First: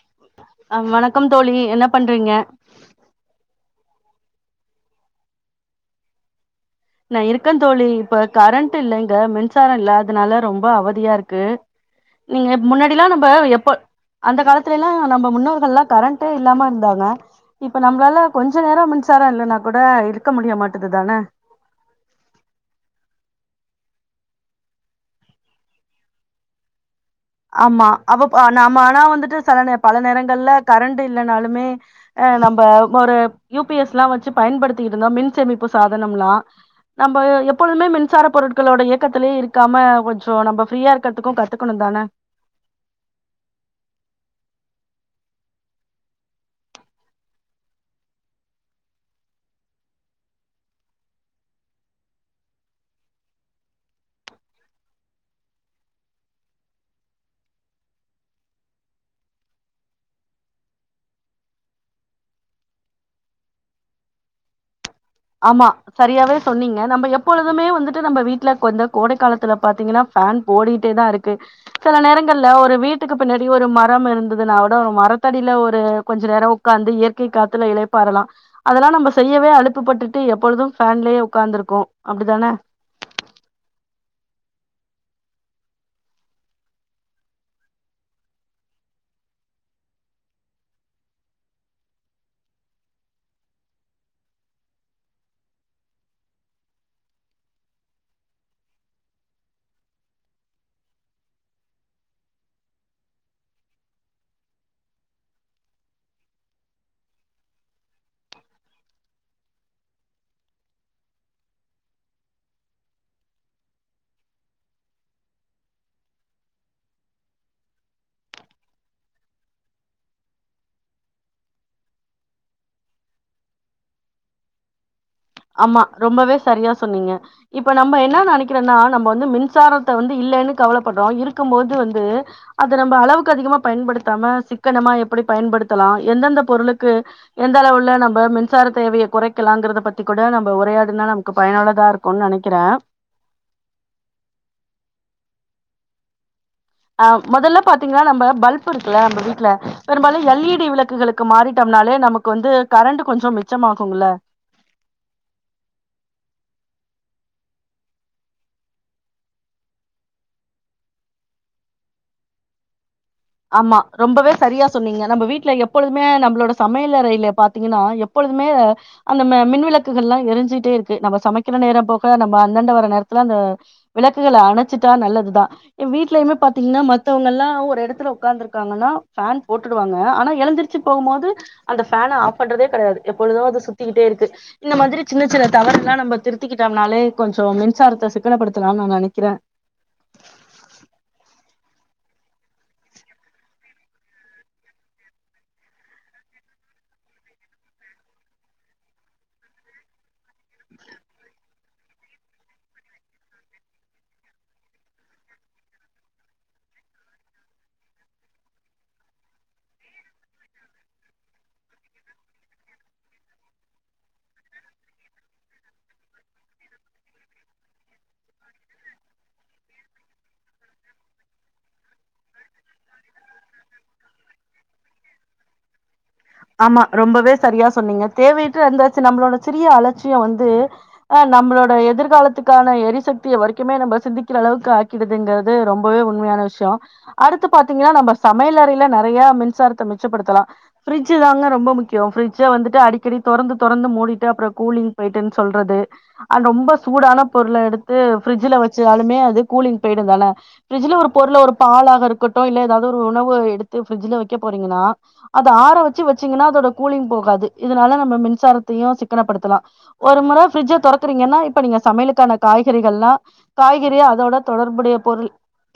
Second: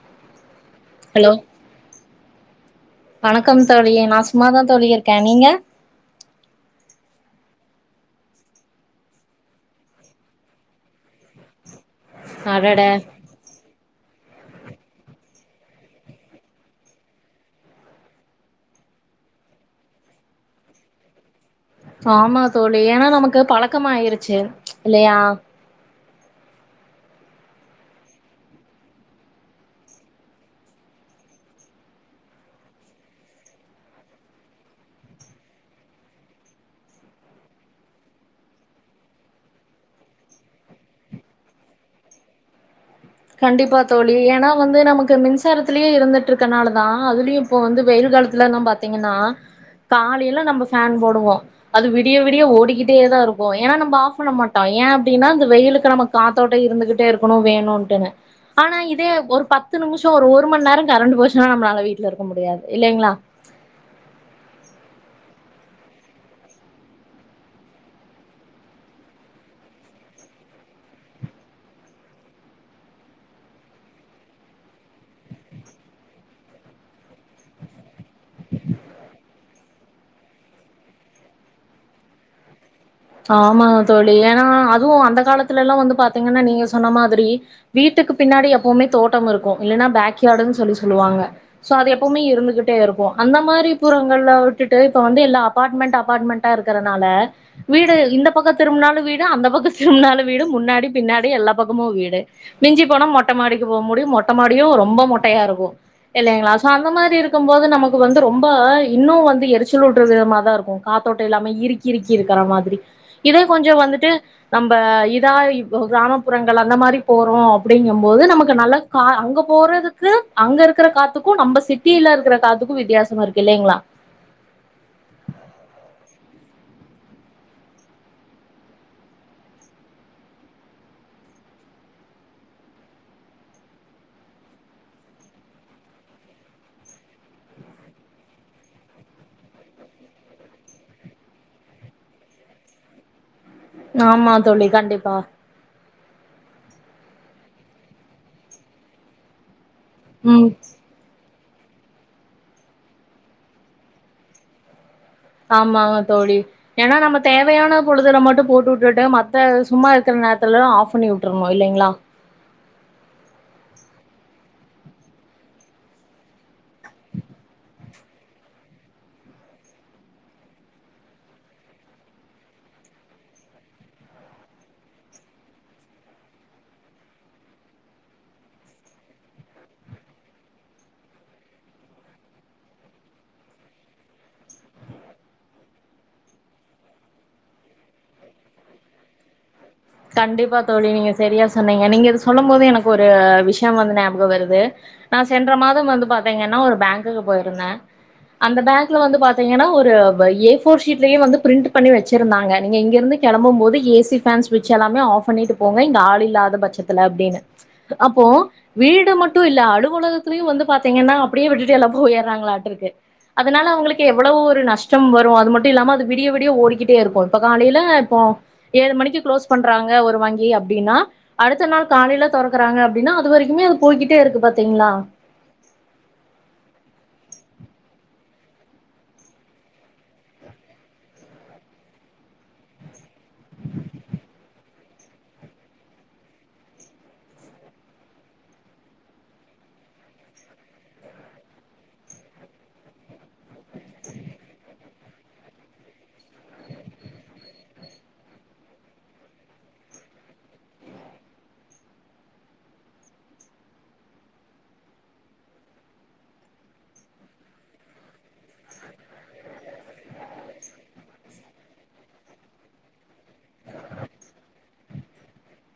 [inaudible] அ வணக்கம் ஹலோ தோழி என்ன பண்றீங்க. தோழியே நான் சும்மாதா தோழிய இருக்க நீங்க நா இருக்க தோழி இப்ப கரண்ட் இல்ல இங்க மின்சாரோ இல்ல அதனால ரொம்ப அவதியா இருக்கு. நீங்க அடட முன்னாடிலா நம்ப எப்ப அந்த காலத்துலலா நம்ம முன்னோர்கள்லா கரண்டே இல்லாம இருந்தாங்க. இப்ப நம்மளால கொஞ்ச நேரோ மின்சாரம் இல்லனா கூட இருக்க முடிய மாட்டது தானே ஆமா தோழி ஏன்னா நமக்கு பழக்கம் ஆயிருச்சு இல்லையா. ஆமா அவ நாம ஆனா வந்துட்டு சில நேர பல நேரங்கள்ல கரண்ட் இல்லைனாலுமே அ நம்ம ஒரு யூ பி எஸ்லா வெச்சு பயன்படுத்திக்கிட்டு இருந்தோ மின் சேமிப்பு சாதனம்லா நம்ம எப்பொழுமே மின்சார பொருட்களோட இயக்கத்தலயே இருக்காம கொஞ்சோ நம்ம ஃப்ரீயா இருக்கிறதுக்கும் கத்துக்கணோ தானே கண்டிப்பா தோழி ஏன்னா வந்து நமக்கு மின்சாரத்துலேயே இருந்துட்டு இருக்கனாலதா அதுலயும் இப்போ வந்து வெயில் காலத்துல நான் பாார்த்தீங்கன்னா காலையில நம்ம ஃபேன் போடுவோ அது விடிய விடிய ஓடிக்கிட்டேதா இருக்குகோ. ஏன்னா நம்ம ஆஃப் பண்ண மாட்டோம். ஏன் அப்படின்னா இந்தந்த வெயிலுக்கு நம்ம காத்தோட்ட இருந்துகிட்டே இருக்கணோ வேணும்ட்டுன்னு ஆனா இதே ஒரு பத்து நிமிஷோ ஒரு ஒரு மணி நேரோ கரண்ட் போச்சுன்னா நம்மளால வீட்ல இருக்க முடியாது. இல்லைங்களா ஆமா சரியாவே சொன்னீங்க நம்ம எப்பொழுதுமே வந்துட்டு நம்ம வீட்ல கொந்த கோடை காலத்துல பாத்தீங்கன்னா ஃபேன் போடிட்டேதா இருக்கு சில நேரங்கள்ல ஒரு வீட்டுக்கு பின்னாடி ஒரு மரோ இருந்துதுனாஓட ஒரு மரத்தடியில ஒரு கொஞ்சோ நேரோ ஒக்காந்து இயற்கை காத்துல இளைப்பாரலா அதெல்லா நம்ம செய்யவே அளுப்புப்பட்டு ட்டு எப்பொழுதும் ஃன்லேயே ஒக்காந்துருக்கோ அப்டிதானே ஆமாங்க தோழி ஏன்னா அதுவோ அந்த காலத்துலலா வந்து பாத்தீங்கன்னா நீங்க சொன்ன மாதிரி வீட்டுக்கு பின்னாடி எப்பவுமே தோட்டம் இருக்கோ இல்லன்னா பேக்யார்டுன்னு சொல்லி சொல்லுவாங்க சோ அது எப்பவுமே இருந்துகிட்டே இருக்கோ அந்த மாரி புறங்கள்ல விட்டுட்டு இப்ப வந்து எல்லா அபார்ட்மெண்ட் அபார்ட்மெண்டா இருக்கறனால வீடு இந்த பக்கம் திரும்புனாலோ வீடு அந்த பக்கம் திரும்புனாலோ வீடு முன்னாடி பின்னாடி எல்லா பக்கமோ வீடு மிஞ்சி போனா மொட்ட மாடிக்கு போக முடியோ மொட்ட மாடியோ ரொம்ப மொட்டையா இருக்கோ இல்லைங்களா சோ அந்த மாதிரி இருக்கும் போது நமக்கு வந்து ரொம்ப இன்னோ வந்து எரிச்சல்லூட்டுற விதமாதா இருக்கோ காத்தோட்ட இல்லாம இறுக்கி இறுக்கி இருக் இருக்கிற மாதிரி இதே கொஞ்சோ வந்துட்டு நம்ம இதா இ கிராமப்புறங்கள் அந்த மாதிரி போறோ அப்படிங்கும் போது நமக்கு நல்ல கா அங்க போறதுக்கு அங்க இருக்குற காத்துக்கு நம்ம சிட்டியில இருக்கிற காத்துக்கு வித்தியாசமா இருக்கு இல்லைங்களா ஆமா ரொம்பவே சரியா சொன்னீங்க இப்ப நம்ம என்ன நெனைக்கிறோனா நம்ம வ மின்சாரத்தை வந்து இல்லன்னு கவலைப்படுறோம் இருக்கும் போது வந்து அத நம்ம அளவுக்கு அதிகமா பயன்படுத்தாம சிக்கனமா எப்படி பயன்படுத்தலாம் எந்தெந்த பொருக்கு எந்த அளவுல நம்ம மின்சார தேவைய குறைக்கலாம்ங்கறபத் தி கூட நம்ம உரையாடுனா நமக்கு பயனுள்ளதா இருக்கோனு நெனைக்குறே ஆமா தோழி கண்டிப்பா அ முதல்ல பாத்தீங்கன்னா நம்ம பல்பு இருக்குல நம்ம வீட்டுல பெரும்பாலோ ம் எல் இ டி விளக்குகளுக் க்கு மாறிட்டோம்னாலே நமக்கு வந்து கரண்ட் கொஞ்சோ மிச்சமாகும்ல ஆமாங்க தோழி ஏன்னா நம்ம தேவையான பொழுதுர மட்டும் போட்டு விட்டுட்டு மத்த சும்மா இருக்குற நேரத்துலல்லா ஆஃப் பண்ணி விட்ரணோ இல்லைங்களா ஆமா ரொம்பவே சரியா சொன்னீங்க நம்ம வீட்ல எப்பொழுதுமே நம்மளோட சமையல் அறையில பாத்தீங்கன்னா எப்பொழுதுமே அந்த ம மின் விளக்குகள்லா எரிஞ்சிட்டே இருக்கு நம்ம சமைக்கிற நேரம் போக நம்ம அந்தாண்ட வர்ர நேரத்துல அந்த விளக்குகள அணச்சுட்டா நல்லதுதா வீட்லயுமே பாத்தீங்கன்னா மத்தவங்கலா ஒரு எடத்துல உக் உக்காந்துருக்காங்கன்னா ஃபேன் போட்டுடுவாங்க ஆனா எழுந்திரச்சு போகும்போது அந்த ஃபேன ஆப் பண்றதே கெடையாது எப்பொழுது அது சுத்திக்கிட்டே இருக்கு இந்த மாதிரி சின்ன சின்ன தவறுகளெல்லா நம்ம திருத்திக்கிட்டோம்னாலே கொஞ்சோ மின்சாரத்த சிக்கனப்படுத்தலானு நா நெனைக்கிறே கண்டிப்பா தோழி நீங்க சரியா சொன்னீங்க நீங்க இது சொல்லும்போது எனக்கு ஒரு விஷ்ய வந்து ஞாபக வருது நா சென்ற மாத வந்து பாத்தீங்கன்னா ஒரு பேங்க்குக்கு போயிருந்தே அந்த பேங்க்ல வந்து பாத்தீங்கன்னா ஒரு ஏ ஃபோர்ஷீட்லயே வந்து பிரண்ட் பண்ணி வச்சிருந்தாங்க நீங்க இங்கிருந்து கெளம்பும்போது ஏசி ஃபேன் ஸ் விட்ச்செல்லாமே ஆஃப் பண்ணிட்டு போங்க இங்க ஆள் இல்லாத பட்சத்துல அப்டின்னு அப்போ வீடு மட்டு இல்ல அலுவலகத்திலையு வந்து பாத்தீங்கன்னா அப்படியே விட்டு எல்லா போயிறாங்களாங்காட்டு இருக்கு அதனால அவங்களுக்கு எவ்வளவு ஒரு நஷ்ட வரு அது மட்டுமில்லாம அது விடிய விடிய ஓடிக்கிட்டே இருக்கு இப்ப காலையில இப்போ ஏழு மணிக்கு க்ளோஸ் பண்றாங்க ஒரு வங்கி அப்டின்னா அடுத்த நாள் காலையில தொறக்குறாங்க அப்டின்னா அது வரைக்குமே அது போய்கிட்டே இருக்கு பாத்தீங்களா ஆமா ரொம்பவே சரியா சொன்னீங்க தேவையற்று இருந்தாச்சு நம்மளோட சிறிய அலட்சிய வந்து ஆ நம்மளோட எதிர்காலத்துக்கான எரிசக்திய வரைக்குமே நம்ம சிந்திக்கிற அளவுக்கு ஆக்கிடுதுங்கிறது ரொம்பவே உண்மையான விஷ்ய அடுத்து பாத்தீங்கன்னா நம்ப சமையலறையில நெறைய மின்சாரத்த மிச்சப்படுத்தலா ஃப்ரிட்ஜ்தாங்க ரொம்ப முக்கிய ஃப்ரிட்ஜ வந்துட்டு அடிக்கடி தொறந்து தொறந்து மூடிட்டு அப்பற கூலிங் போயி்ட்டுன்னு சொல்றது அண்ட் ரொம்ப சூடான பொருள எடுத்து ஃப்ரிட்ஜில வச்சாலுமே அது கூலிங் போய்டு தானே ஃப்ரிட்ஜல ஒரு பொருள ஒரு பாலாக இருக்கட்டு இல்ல எதாவது ஒரு உணவுவகை எடுத்து ஃப்ரிட்ஜில வைக்க போறீங்கன்னா அத் அத ஆற வச்சு வச்சிங்கன்னா அதோட கூலிங் போகாது இதனால நம்ம மின்சாரத்தையு சிக்கனப்படுதலா ஒரு முற ஃப்ரிட்ஜ் தொறத்துறீங்கன்னா இப்ப நீங்க சமையலுக்கான காய்கறிகள்லா காய்கறி அதோட தொடர்புடைய பொருள்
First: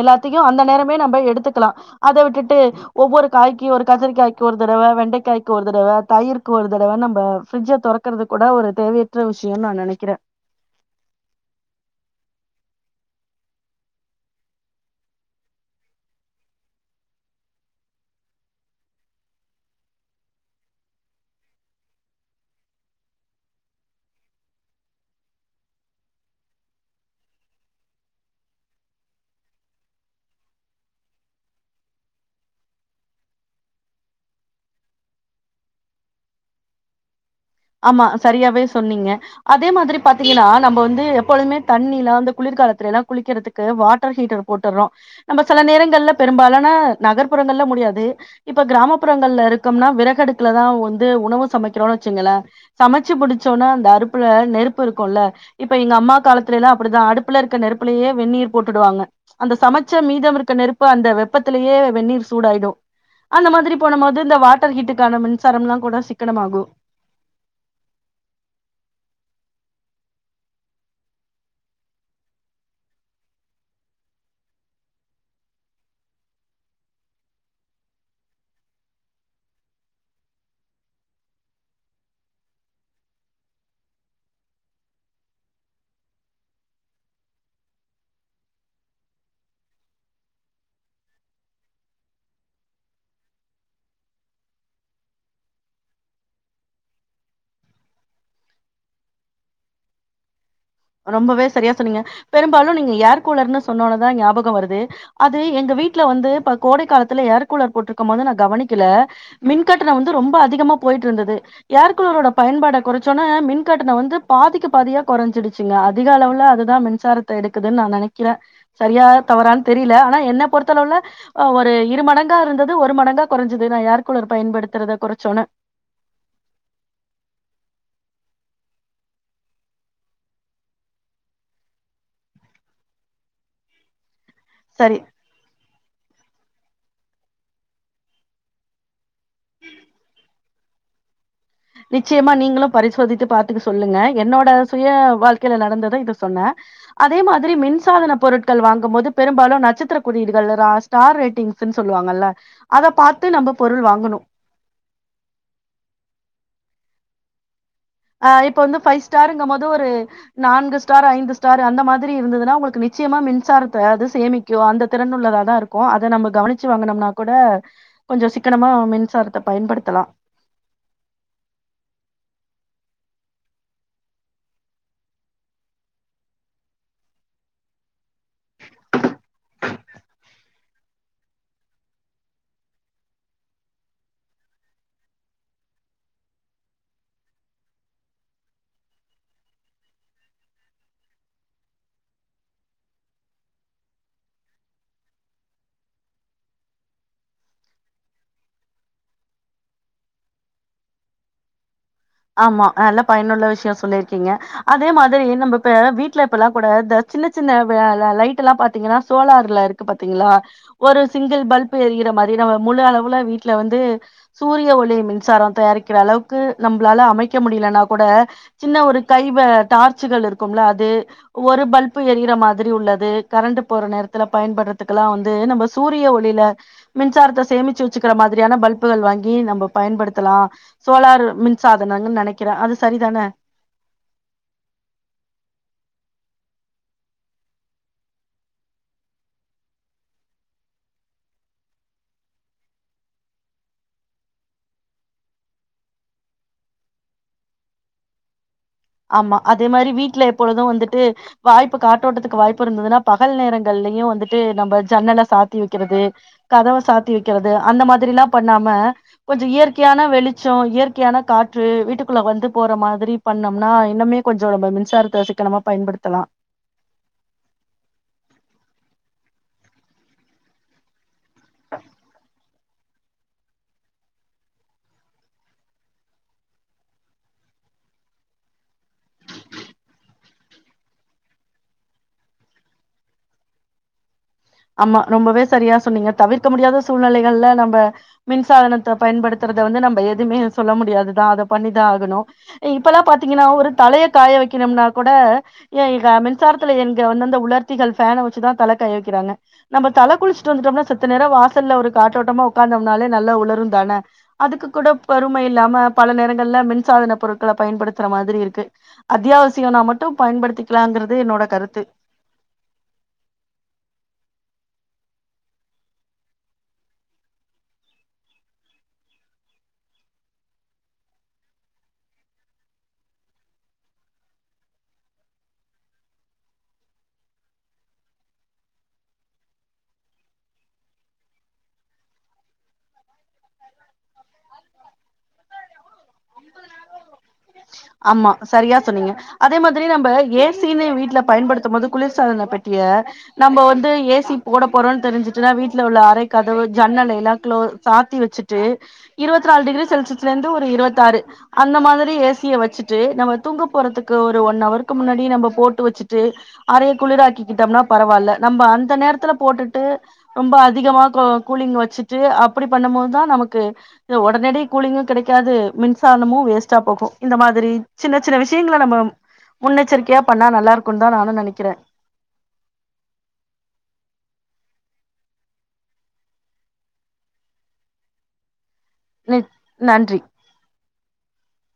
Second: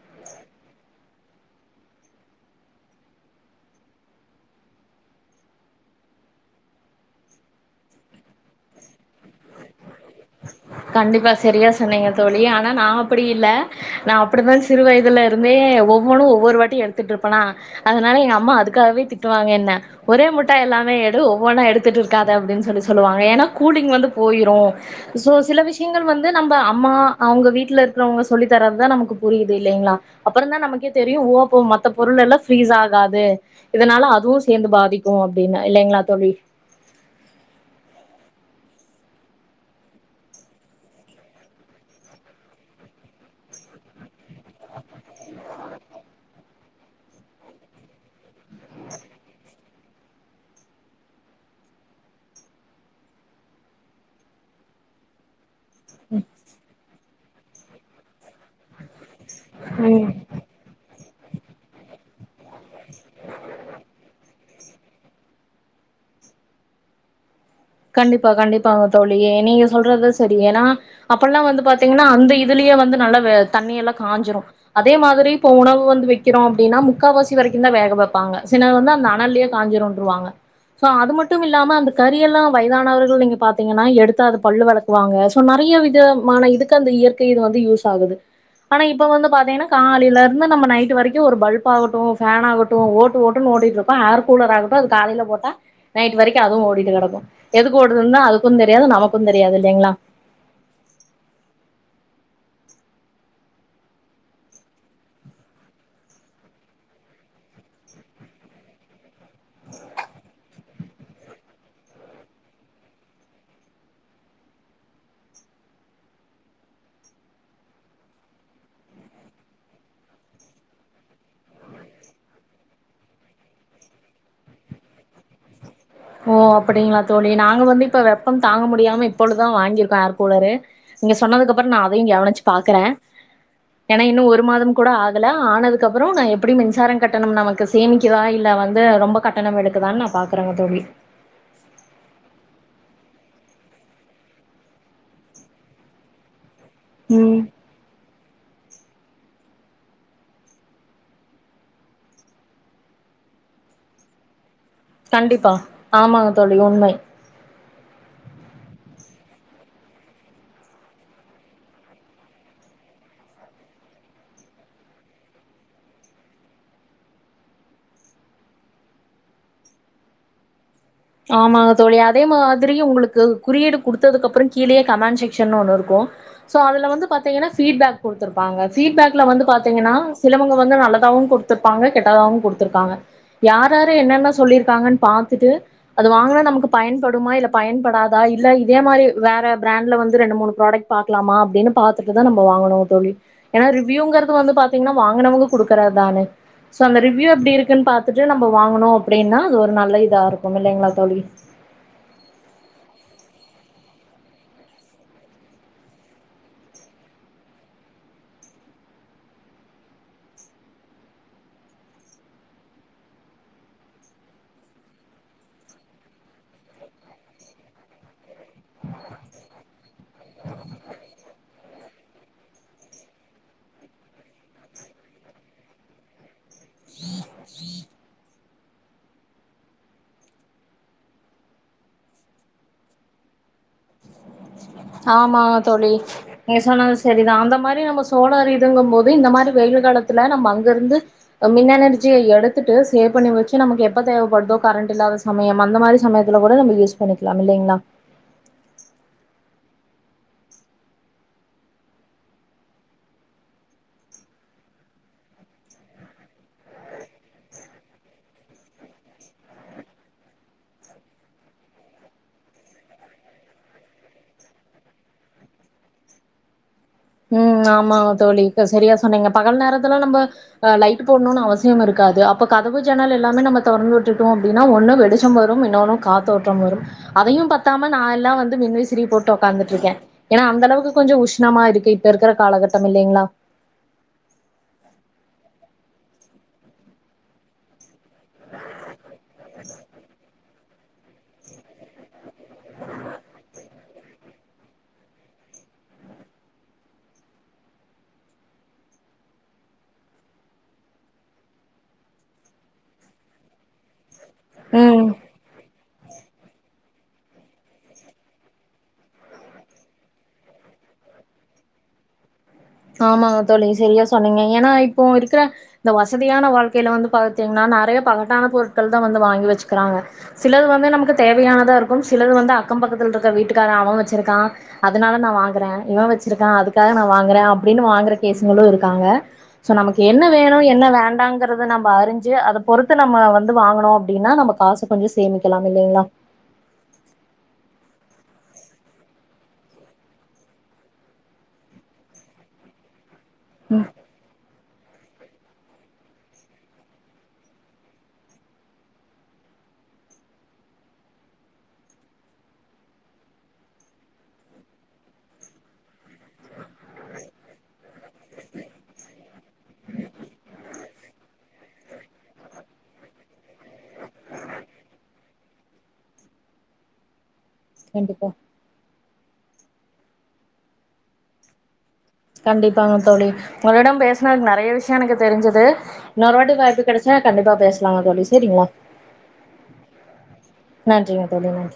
எல்லாத்தியு அந்த நேரமே நம்ப எடுத்துக்கலா அத விட்டுட்டு ஒவ்வொரு காய்க்கு ஒரு கத்திரிகாய்க் கு ஒரு தடவ வெண்டைக்காய்க்கு ஒரு தடவ தயிருக்கு ஒரு தடவ நம்ப ஃப்ரட்ஜ தொக்கறதுக்கூட ஒரு தேவையற்ற விஷயன்னு நா நெனைக்கிறே கண்டிப்பா செரியா சொன்னீங்க தோழி ஆனா நா அப்படி இல்ல நா அப்டிதா சிறு வயதுலருந்தே ஒவ்வொன்னு ஒவ்வொரு வாட்டி எடுத்துட்டுருப்பன்னா அதனால எங்க அம்மா அதுக்காகவே திட்டுவாங்க என்ன ஒரே முட்டா எல்லாமே எடு ஒவ்வொன்னா எடுத்துட்டுருக்காத அப்டின்னு சொல்லி சொல்லுவாங்க ஏன்னா கூலிங் வந்து போயிரு சோ சில விஷயங்கள் வந்து நம்ப அம்மா அவங்க வீட்டுல இருக்குறவங்க சொல்லித்தரதுதா நமக்கு புரியுது இல்லைங்களா அப்பற தா நமக்கே தெரியு ஓ அப்போ மத்த பொருளெல்லா ஃப்ரீஸ் ஆகாது இதனால அதுவு சேந்து பாதிக்கு அப்டின்னு இல்லைங்களா தோழி ஆமா சரியாவே சொன்னீங்க அதே மாதிரி பாத்தீங்கன்னா நம்ம வந்து எப்பொழுமே தண்ணிலா அந்த குளிர்காலத்துல எல்லா குளிக்கிறதுக்கு வாட்டர் ஹீட்டர் போட்டுறோ நம்ப சில நேரங்கள் ங்கள்ல பெரும்பாலான நகர்புறங்கள்ல முடியாது இப்ப கிராமப்புறங்கள்ல இருக்கம்னா விரகடுக்குல தா வந்து உணவு சமைக்கிறோனு வச்சுங்களே சமைச்சு முடிச்சோனா அந்த அடுப்புல நெருப்பு இருக்குல இப்ப எங்க அம்மா காலத்துலைலா அப்புடி தா அடுப் உள்ள இருக்குற நெருப்புலயே வெந்நீர் போட்டுடுவாங்க அந்த சமைச்ச ம் மீதமிருக்க நெருப்பு அந்த வெப்பத்திலயே வெந்நீர் சூடாயிடு அந்த மாதிரி போன போது இந்த வாட் ட்டர் ஹீட்டுக்கான மின்சாரம்லா கூட சிக்கனமாகு கண்டிப்பா கண்டிப்பாங்க தோழி நீங்க சொல்றது செரி ஏன்னா அப்பல்லா வந்து பாத்தீங்கனா அந்த இதுலயே வந்து நல்லா வ தண்ணியெல்லா காஞ்சிரு அதே மாதிரி இப்ப உணவு வந்து வைக்கிறோ அப்டின்னா முக்காவாசி வரைக்கு தா வேக வப்பாங்க சிலது வந்து அந்த அனல்லயே காஞ்சிருன்றுவாங்க சோ அது மட்டுமில்லாம அந்த கறியெல்லா வயதானவர்கள் நீங்க பாத்தீங்கன்னா எடுத்து அத பல்லு விளக்குவாங்க சோ நெறைய விதமான இதுக்கு அந்த இயற்கை இது வந்து யூஸ் ஆகுது ஆனா இப்ப வந்து பாத்தீங்கனா காலையில இருந்து நம்ம நைட் வரைக்கு ஒரு பல்ப் ஆகட்டு ஃபேன் ஆகட்டு ஓட்டு ஓட்டுன்னு ஓடிட்டு இருப்போ ஏர் கூலர் ஆகட்டு அது காலையில போட்டா நைட் வரைக்கு அதுவு ஓடிட்டுக்கெடக்கு எதுக்கு ஓடுதுன்னா அதுக்கு தெரியாது நமக்கு தெரியாது இல்லேங்களா ரொம்பவே செரியா சொன்னீங்க பெரும்பாலு நீங்க ஏர் கூலர்ன்னு சொன்னோன தா ஞாபக வருது அது எங்க வீட்ல வந்து இப்ப கோடை காலத்துல ஏர் கூலர் போட்டுருக்கும்போது நா கவனிக்கல மின்கட்டண வந்து ரொம்ப அதிகமா போயிட்டுருந்தது ஏர்கூலரோட பயன்பாட கொறைச்சோன்னே மின்கட்டண வந்து பாதிக்கு பாதியா கொறைஞ்சிடுச் சிங்க அதிக அளவுல அதுதா மின்சாரத்த எடுக்குதுன்னு நா நெனைக்கிறே சரியா தவறான்னு தெரியில ஆனா என்ன பொறுத்தளவுல ஒரு இரு மடங்கா இருந்தது ஒரு மடங்கா கொறஞ்சது நா ஏர் கூலர் பயன்படுத்துறத கொறச்சோன்ன ஓ அப்படிங்களா தோழி நாங்க வந்து இப்ப வெப்ப தாங்க முடியாம இப்பொழுதுதா வாங்கியிருக்கோ ஏர் கூலரு நீங்க சொன்னதுக்கு அப்பற நா அதையு கவனிச்சு பாக்குறே ஏன்னா இன்னு ஒரு ரு மாத கூட சரி ஆகல ஆனதுக் அதுகப்பற நா எப்புடி மின்சார கட்டணம் நமக்கு சேமிக்கிதா இல்ல வந்து ரொம்ப கட்டண இழுக்கு தானு நா பாக் [unintelligible] தோழி நிச்சியமா நீங்களு பரிசோதித்து பாத்துக்கு சொல்லுங்க என்னோட சுய வாழ்கையில நடந்தத இத சொன்ன அதே ம் மாதிரி மின்சாதன பொருட்கள் வாங் கும்போது பெரும்பாலு நட்சத்திர குறியீடுகள் ரா ஸ்டார் ரேட்டிங்ஸ்ன்னு சொல்லுவாங்கள அத பாத்து நம்ப பொருள் வாங்கணு கண்டிப்பா ஆமாங்க தோழி உண்மை ஆ இப்ப வந்து ஃபைவ் ஸ்டாருங்கும்போது ஒரு நான்கு ஸ்டார் ஐந்து ஸ்டார் அந்த மாதிரி இருந்துதுன்னா உங்களுக்கு நிச்சியமா மின்சாரத்த அது சேமிக்கு அந்த திறன்னுள்ளதா தா இருக்கு அத நம்ம கவனிச்சு வாங்குனம்னா கூட கொஞ்ச சிக்கனமா மின்சாரத்த பயன்படுத்தலா ஆமாங்க தோழி அதே மாதிரி உங்களுக்கு குறியீடு குடுத்ததுக்கப்பற கீழேயே கமண்ட் செக்ஷன்னு ஒன்னு இருக்கு சோ அதுல வந்து பாத்தீங்கன்னா ஃபீட்பேக் குடுத்துருப்பாங்க ஃபீட்பேக்ல வந்து பாத்தீங்கன்னா சிலவங்க வந்து நல்லதாவு குடுத்திருப்பாங்க கெட்டதாவு குடுத்துருக்காங்க யாராரு என்னென்ன சொல்லிருக்காங்கன்னு பாத்துட்டு அது வாங்குனா நமக்கு பயன்படுமா இல்ல பயன்படாதா இல்ல இதே மாரி வேற ப்ராண்ட்ல வந்து ரெண்டு மூணு ப்ராடக்ட் பாக்கலாமா அப்டின்னு பாத்துட்டுதா நம்ப வாங்கணு தோழி ஏன்னா ரிவ்யூங்கிறது வந்து பாத்தீங்கன்னா வாங்கனவங்க குடுக்குறதுதானே சோ அந்த ரிவ்யூ எப்டி இருக்குன்னு பாத்துட்டு நம்ம வாங்கனோ அப்டின்னா அது ஒரு நல்ல இதா இருக்கு க்குமில்லைங்களா தோழி ஆமா நல்லா பயனுள்ள விஷய சொல்லியிருக்கீங்க அதே மாதிரி நம்ம இப்ப வீட்ல இப்பெல்லா கூட த சின்ன சின்ன வ லைட்டெல்லா பாத்தீங்கன்னா சோலார்ல இருக்கு பாத்தீங்களா ஒரு சிங்கிள் பல்ப் எறியிற மாரி நம்ம முழு அளவுல வீட்ல வந்து சூரிய ஒளி மின்சார தயாரிக்கிறளவுக்கு நம் மளால அமைக்க முடியலனா கூட சின்ன ஒரு கை வ டார்ச்சுகள் இருக்கும்முல அது ஒரு பல்பு எறியிற மாதிரி உள்ளது கரண்டு போற நேரத்தில பயன்படுறத்துக்கெல்லா வந்து நம்ப சூரிய ஒளியில மின்சாரத்த சேமிச்சு வச்சுக்கிற மாதிரியான பல்புகள் வாங்கி நம்ப பயன்படுத்தலா சோலார் மின் சாதனாங்கன்னு நெனைக்கிற அது சரிதான ஆமா தோழி நீங்க சொன்னது செரிதா அந்த மாரி நம்ம சோலார் இதுங்கும் போது இந்த மாரி வெயில் காலத்துல நம்ம அங்கருந்து மின் எனர்ஜியே எடுத்துட்டு சேவ் பண்ணி வச்சு நமக்கு எப்ப தேவைப்படுதோ கரண்ட் இல்லாத சமயம் அந்த மாரி சமயத்துல கூட நம்ம யூஸ் பண்ணிக்கலா இல்லேங்களா ஆமா அதே மாரி வீட்ல எப்பொழுது வந்துட்டு வாய்ப்பு காற்றோட்டத்துக்கு வாய்ப்பு இருந்ததுன்னா பகல் நேரங்கள்லயு வந்துட்டு நம்ம ஜன்னல சாத்தி வைக்கிறது கதவ சாத்தி வைக்கிறது அந்த மாதிரில்லா பண்ணாம கொஞ்ச இயற்கையான வெளிச்ச இயற்கையான காற்று வீட்டுக்குள்ளே வந்து போற மாதிரி பண் ணா இன்னுமே கொஞ்ச நம்ம மின்சாரத்தே சிக்கனமா பயன்படுத்தலா உம் ஆமா தோழி இப்ப சரியா சொன்னீங்க பகல் நேரத்துல நம்ம லைட் போடணுனு அவசியமிருக்காது அப்போ கதவு ஜன்னல் எல்லாமே நம்ம தெறந்து விட்டுட்டோம்னா அப்புடின்னா ஒண்ணு வெளிச்சம் வரும் இன்னொன்னு காத்தோட்டம் வரும் அதையும் பத்தாம நா எல்லா வந்து மின்விசிறி போட்டு உட்காந்துட்டு இருக்கே ஏன்னா அந்த அளவுக்கு கொஞ்ச உஷ்ணமா இருக்கு இப்ப இருக்கிற காலகட்டம் இல்லேங்களா ஆமா ரொம்பவே சரியா சொன்னீங்க தவிர்க்க முடியாத சூழ்நிலைகள்ல நம்ப மின்சாதனத்த பயன்படுத்துறத வந்து நம்ம எதுவுமே சொல்ல முடியாதுதா அத பண்ணித ஆகணு இப்பெல்ல பாத்தீங்கன்னா ஒரு தலய காய வெனக்கணும்னா கூட ஏ க மின்சாரத்துல எங்க வந்தந்த உலர்த்திகள் பேனை வச்சுத தல காய வைக்கிறாங்க நம்ப தல குளிச்சுட்டு வந்துட்டோம்னா செத்த நேர வாசல்ல ஒரு காற்றோட்டமா உட்காந்தம்னாலே நல்ல உளரு தானே அதுக்கு கூட ம் பொறுமை இல்லாம பல நேரங்கள்ல மின் சாதன பொருட்களே பயன்படுத்துற மாதிரி இருக்கு அத்தியாவசியனா மட்டு பயன்படுத்திக்கலாங்கிறது என்னோட கருத்து ஆமாங்க தோழி சேரியா சொன்னீங்க ஏன்னா இப்போ இருக்கிற இந்த வசதியான வாழ்க்கையில வந்து பாத்தீங்கனா நெறய பகட்டான பொருட்கள் தா வந்து வாங்கி வச்சுக்கிறாங்க சிலது வந்து நமக்கு தேவையானதா இருக்கு சிலது வந்து அக்கம் பக்கத்துல இருக்குற வீட்டுக்காரன் அவன் வச்சிருக்கான் அதனால நா வாங்குறே இவன் வச்சிருக்கா அதுக்காக நா வாங்குறே அப்புடின்னு வாங்குற கேசுங்களு இருக்காங்க சோ நமக்கு என்ன வேணு என்ன வேண்டாங்கறத நம்ப அறிஞ்சு அத பொறுத்து நம்ம வந்து வாங்கணு அப்புடின்னா நம்ம காசே கொஞ்ச சேமிக்கலா இல்லேங்களா ஆமா சரியா சொன்னீங்க அதே மாதிரி நம்ம ஏசி னே வீட்டுல பயன்படுத்து போது குளிர்சாதன பெட்டியே நம்ம ம் வந்து ஏசி போட தெரிஞ்சா வீட்டல உள்ள அரை கதவு ஜன்னலல்லாம் க்ளொ சாத்தி வச்சட்டு இருத்தி நாலு டிகிரி செல்சியல இருந்து ஒரு இருபத்த ஆறு அந்த மாதிரி ிய வச்சுட்டு நம்ம தூங்க போறதுக்கு ஒரு ஒன் அவஹருக்கு முன்னாடி நம்ம போட்டு வச்சுட்டு அறைய குளிரக்கிக்கிட்டோம்னா பரவாயில்ல நம்ம அந்த நேரத்துல போட்டுட்டு ரொம்ப அதிகமா கூலிங் வச்சுட்டு அப்படி பண்ணும் போோதுதான் நமக்கு உடனடிய கூலிங்கும் கிடைக்காது மின்சாரமும் வேஸ்ட்டா போகும் இந்த மாதிரி சின்ன கண்டிப்பா சின்ன விஷயங்கள நம்ம முன்னெச்சரிக்கியா பண்ணா நல்லா இருக்குன் தா நானு நெனைக்கிறே கண்டிப்பாங்க தோழி உங்களிடம் பேஸ்னது நெறைய விஷ்யோ எனக்கு தெரி்ஞ்சது இன்னொரு வாட்டி வாய்ப்பு கெடச்சா கண்டிப்பா பேஸ்லாங்க தோழி செரிங்களா நி நன்றி நன்றிங்க தோழி நன்